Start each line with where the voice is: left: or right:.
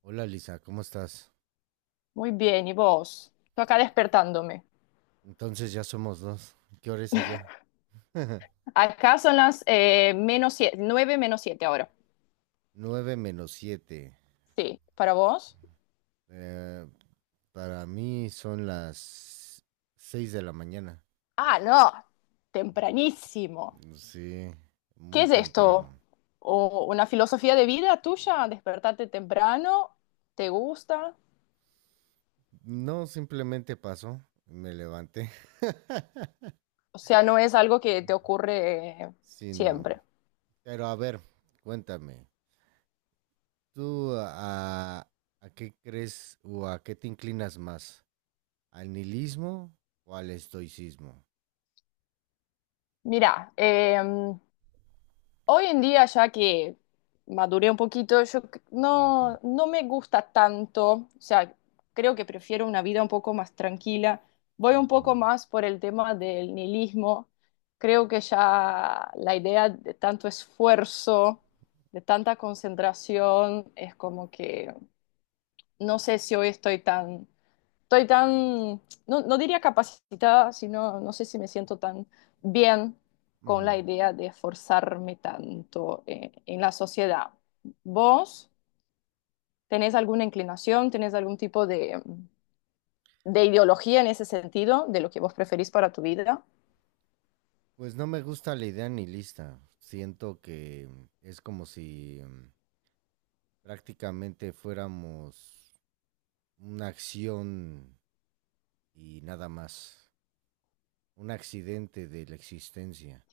right: Hola Lisa, ¿cómo estás?
left: Muy bien, ¿y vos? Estoy acá despertándome.
right: Entonces ya somos dos. ¿Qué hora es allá?
left: Acá son las menos siete, 9 menos 7 ahora.
right: 9 menos 7.
left: Sí, ¿para vos?
right: Para mí son las 6 de la mañana.
left: Ah, no, tempranísimo.
right: Sí,
left: ¿Qué
right: muy
left: es esto?
right: temprano.
left: ¿O una filosofía de vida tuya? ¿Despertarte temprano? ¿Te gusta?
right: No, simplemente pasó, me levanté.
left: O sea, no es algo que te ocurre
right: Sí, no.
left: siempre.
right: Pero a ver, cuéntame, ¿tú a qué crees o a qué te inclinas más? ¿Al nihilismo o al estoicismo?
left: Mira, hoy en día, ya que maduré un poquito,
right: Ujú,
left: no, me gusta tanto, o sea, creo que prefiero una vida un poco más tranquila. Voy un poco
right: ujú,
left: más por el tema del nihilismo. Creo que ya la idea de tanto esfuerzo, de tanta concentración, es como que no sé si hoy estoy tan, no, no diría capacitada, sino no sé si me siento tan bien con
right: ujú.
left: la idea de esforzarme tanto en la sociedad. ¿Vos tenés alguna inclinación, tenés algún tipo de ideología en ese sentido, de lo que vos preferís para tu vida?
right: Pues no me gusta la idea ni lista. Siento que es como si prácticamente fuéramos una acción y nada más. Un accidente de la existencia.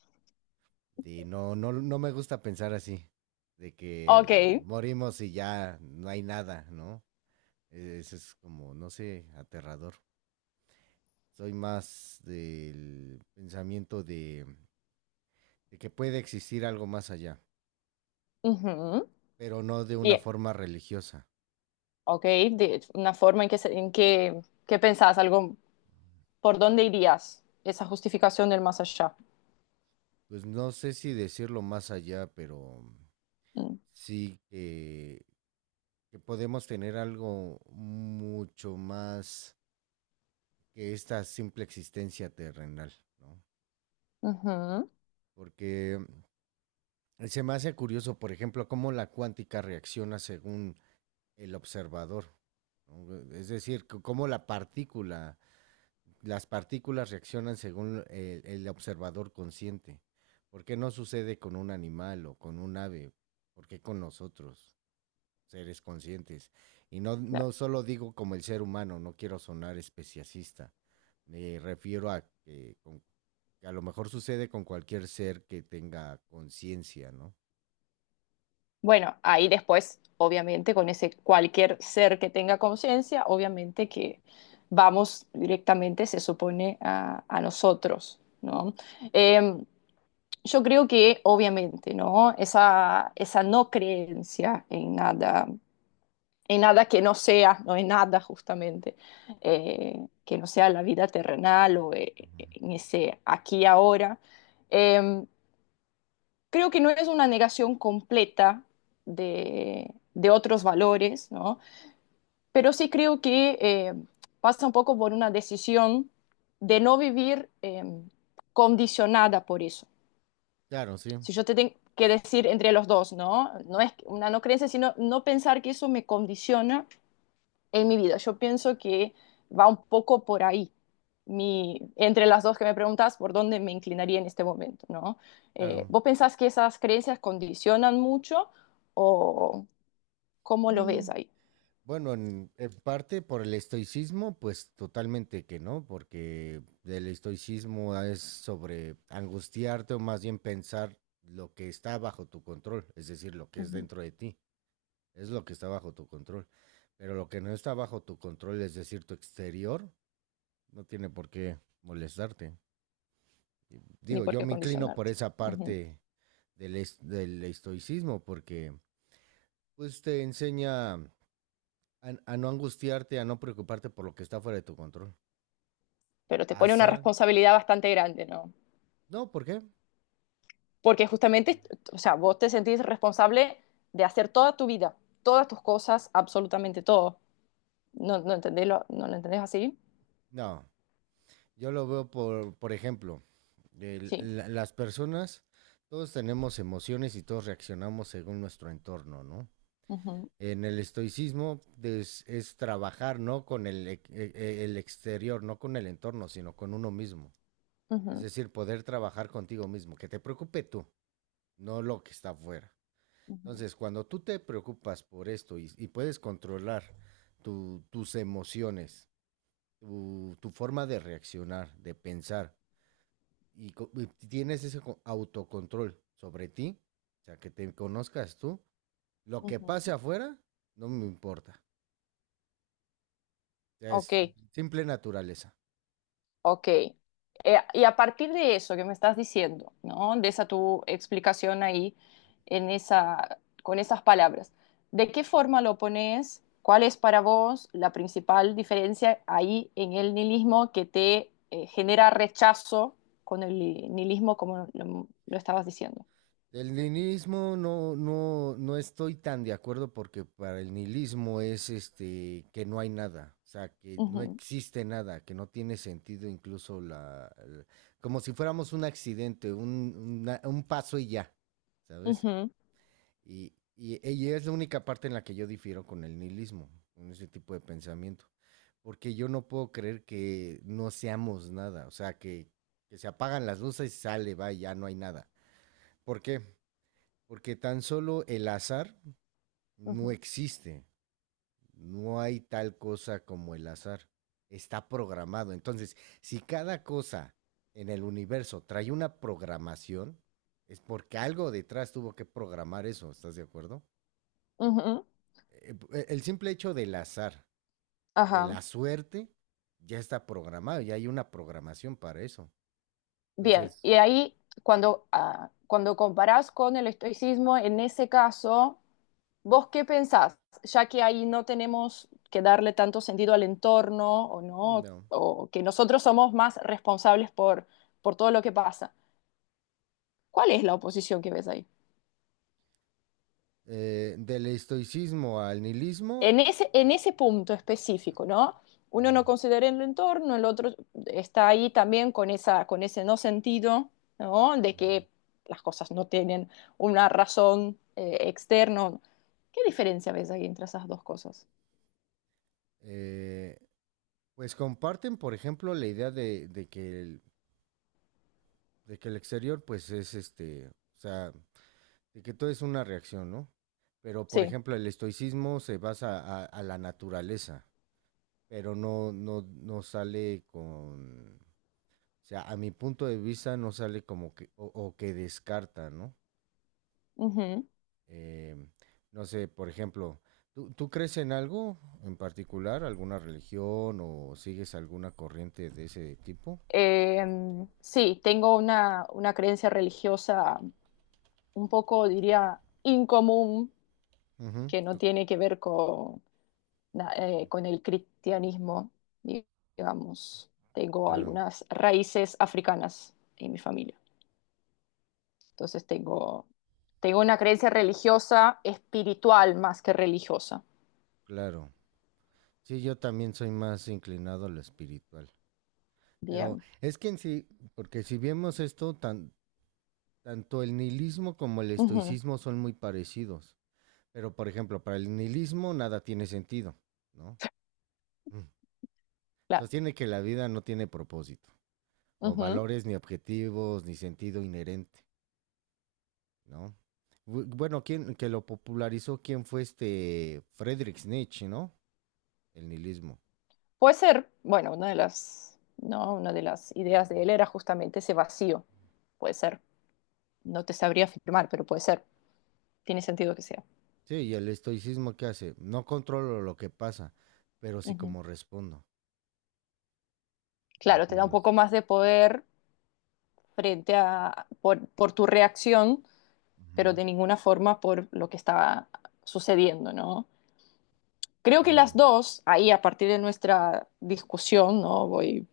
right: Y no, no, no me gusta pensar así. De que
left: Ok,
right: morimos y ya no hay nada, ¿no? Eso es como, no sé, aterrador. Soy más del pensamiento de que puede existir algo más allá,
left: ujú,
right: pero no de una
left: bien,
right: forma religiosa.
left: ok, de una forma en en que, ¿qué pensás? Algo, ¿por dónde irías? Esa justificación del más allá.
right: Pues no sé si decirlo más allá, pero
left: Mm,
right: sí que podemos tener algo mucho más que esta simple existencia terrenal, ¿no?
left: ujú,
right: Porque se me hace curioso, por ejemplo, cómo la cuántica reacciona según el observador. ¿No? Es decir, cómo las partículas reaccionan según el observador consciente. ¿Por qué no sucede con un animal o con un ave? ¿Por qué con nosotros, seres conscientes? Y no,
left: claro.
right: no solo digo como el ser humano, no quiero sonar especiacista. Me refiero a que, que a lo mejor sucede con cualquier ser que tenga conciencia, ¿no?
left: Bueno, ahí después, obviamente, con ese cualquier ser que tenga conciencia, obviamente que vamos directamente, se supone, a nosotros, ¿no? Eh, yo creo que, obviamente, ¿no? Esa no creencia en nada que no sea, no en nada justamente, que no sea la vida terrenal o
right: Ujú.
left: en ese aquí y ahora, eh, creo que no es una negación completa de otros valores, ¿no? Pero sí creo que pasa un poco por una decisión de no vivir condicionada por eso.
right: Claro, sí,
left: Si yo te tengo que decir entre los dos, ¿no? No es una no creencia, sino no pensar que eso me condiciona en mi vida. Yo pienso que va un poco por ahí. Mi, entre las dos que me preguntas, por dónde me inclinaría en este momento, ¿no?
right: claro.
left: ¿Vos pensás que esas creencias condicionan mucho o cómo lo ves
right: Mm,
left: ahí?
right: Bueno, en parte por el estoicismo, pues totalmente que no, porque el estoicismo es sobre angustiarte o más bien pensar lo que está bajo tu control, es decir, lo que es
left: Ujú.
right: dentro de ti. Es lo que está bajo tu control. Pero lo que no está bajo tu control, es decir, tu exterior, no tiene por qué molestarte.
left: Ni
right: Digo,
left: por
right: yo
left: qué
right: me inclino por
left: condicionarte.
right: esa
left: Ujú.
right: parte del estoicismo, porque pues te enseña a no angustiarte, a no preocuparte por lo que está fuera de tu control.
left: Pero te pone una
right: ¿Pasa?
left: responsabilidad bastante grande, ¿no?
right: No, ¿por qué?
left: Porque justamente, o sea, vos te sentís responsable de hacer toda tu vida, todas tus cosas, absolutamente todo. ¿No, no entendés lo, no lo entendés así?
right: No. Yo lo veo por ejemplo,
left: Sí.
right: las personas, todos tenemos emociones y todos reaccionamos según nuestro entorno, ¿no?
left: Ujú,
right: En el estoicismo es trabajar no con el exterior, no con el entorno, sino con uno mismo. Es
left: ujú,
right: decir, poder trabajar contigo mismo, que te preocupe tú, no lo que está afuera.
left: ujú.
right: Entonces, cuando tú te preocupas por esto y puedes controlar tus emociones, tu forma de reaccionar, de pensar, y tienes ese autocontrol sobre ti, o sea, que te conozcas tú, lo que pase
left: Ujú.
right: afuera no me importa. Sea, es
left: Ok,
right: simple naturaleza.
left: ok. Y a partir de eso que me estás diciendo, ¿no? De esa tu explicación ahí, en esa, con esas palabras, ¿de qué forma lo pones? ¿Cuál es para vos la principal diferencia ahí en el nihilismo que te genera rechazo con el nihilismo como lo estabas diciendo?
right: El nihilismo no, no, no estoy tan de acuerdo porque para el nihilismo es este que no hay nada, o sea, que no
left: Ujú,
right: existe nada, que no tiene sentido incluso como si fuéramos un accidente, un paso y ya, ¿sabes?
left: ujú,
right: Y es la única parte en la que yo difiero con el nihilismo, con ese tipo de pensamiento. Porque yo no puedo creer que no seamos nada, o sea, que se apagan las luces y sale, va, y ya no hay nada. ¿Por qué? Porque tan solo el azar no
left: ujú,
right: existe, no hay tal cosa como el azar, está programado. Entonces, si cada cosa en el universo trae una programación, es porque algo detrás tuvo que programar eso, ¿estás de acuerdo?
left: ujú.
right: eh, el simple hecho del azar, de
left: Ajá.
right: la suerte, ya está programado, ya hay una programación para eso.
left: Bien,
right: Entonces,
left: y ahí cuando comparás con el estoicismo, en ese caso, ¿vos qué pensás? Ya que ahí no tenemos que darle tanto sentido al entorno o no,
right: no.
left: o que nosotros somos más responsables por todo lo que pasa. ¿Cuál es la oposición que ves ahí?
right: Del estoicismo al nihilismo,
left: En ese punto específico, ¿no?
right: uh
left: Uno
right: -huh,
left: no considera el entorno, el otro está ahí también con ese no sentido, ¿no?
right: uh
left: De
right: -huh.
left: que las cosas no tienen una razón externa. ¿Qué diferencia ves ahí entre esas dos cosas?
right: Eh, pues comparten, por ejemplo, la idea de que el exterior, pues es este, o sea, de que todo es una reacción, ¿no? Pero, por
left: Sí.
right: ejemplo, el estoicismo se basa a la naturaleza, pero no, no, no sale con. O sea, a mi punto de vista no sale como que, o que descarta, ¿no?
left: Ujú.
right: Em, no sé, por ejemplo, ¿tú crees en algo en particular, alguna religión o sigues alguna corriente de ese tipo?
left: Eh, sí, tengo una creencia religiosa un poco, diría, incomún
right: Ujú,
left: que no tiene que ver con, con el cristianismo, di- digamos. Tengo
right: claro,
left: algunas raíces africanas en mi familia. Entonces tengo una creencia religiosa, espiritual más que religiosa.
right: claro. Sí, yo también soy más inclinado a lo espiritual. Pero
left: Bien.
right: es que en sí, porque si vemos esto, tanto el nihilismo como el
left: Ujú,
right: estoicismo son muy parecidos. Pero, por ejemplo, para el nihilismo nada tiene sentido, ¿no?
left: claro.
right: Sostiene que la vida no tiene propósito, o
left: Ujú.
right: valores, ni objetivos, ni sentido inherente, ¿no? Bueno, quien que lo popularizó, quién fue este Friedrich Nietzsche, ¿no? El nihilismo.
left: Puede ser, bueno, una de las, no, una de las ideas de él era justamente ese vacío. Puede ser. No te sabría afirmar, pero puede ser. Tiene sentido que sea.
right: Sí, y el estoicismo qué hace, no controlo lo que pasa, pero sí
left: Ujú.
right: como respondo,
left: Claro, te da un
right: ¿entiendes?
left: poco más de poder frente a, por tu reacción,
right: Ujú,
left: pero de ninguna forma por lo que estaba sucediendo, ¿no? Creo que las
right: claro.
left: dos, ahí a partir de nuestra discusión, ¿no? Voy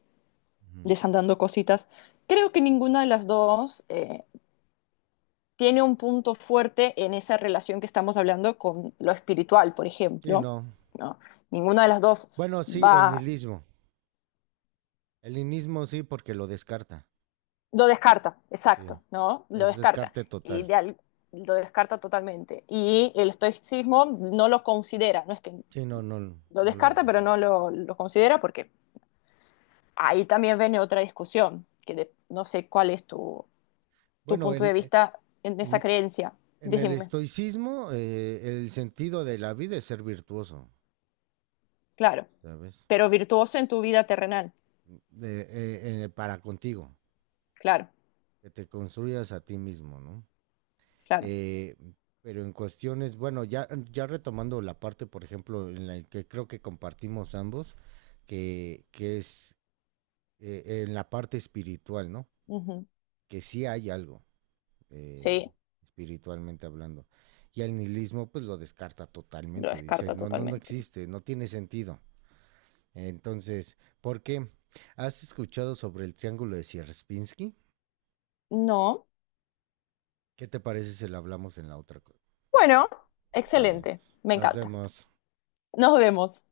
right: Ujú.
left: desandando cositas, creo que ninguna de las dos tiene un punto fuerte en esa relación que estamos hablando con lo espiritual, por
right: Sí,
left: ejemplo,
right: no.
left: ¿no? Ninguna de las dos
right: Bueno, sí, el
left: va.
right: nihilismo. El nihilismo sí, porque lo descarta.
left: Lo descarta,
right: Sí.
left: exacto, ¿no? Lo
right: Es
left: descarta.
right: descarte
left: Y
right: total.
left: lo descarta totalmente. Y el estoicismo no lo considera, no es que
right: Sí, no, no,
left: lo
right: no lo.
left: descarta, pero no lo considera porque ahí también viene otra discusión, no sé cuál es tu, tu
right: Bueno,
left: punto de vista en esa
right: en,
left: creencia.
right: En el
left: Decime,
right: estoicismo, el sentido de la vida es ser virtuoso,
left: claro,
right: ¿sabes?
left: pero virtuoso en tu vida terrenal,
right: Para contigo,
left: claro,
right: que te construyas a ti mismo, ¿no?
left: claro.
right: Eh, pero en cuestiones, bueno, ya, ya retomando la parte, por ejemplo, en la que creo que compartimos ambos, que es en la parte espiritual, ¿no?
left: Ujú.
right: Que sí hay algo, eh,
left: Sí,
right: espiritualmente hablando. Y el nihilismo, pues lo descarta
left: lo
right: totalmente, dice,
left: descarta
right: no, no, no
left: totalmente.
right: existe, no tiene sentido. Entonces, ¿por qué? ¿Has escuchado sobre el triángulo de Sierpinski?
left: No,
right: ¿Qué te parece si lo hablamos en la otra?
left: bueno,
right: Vale,
left: excelente, me
right: nos
left: encanta.
right: vemos.
left: Nos vemos.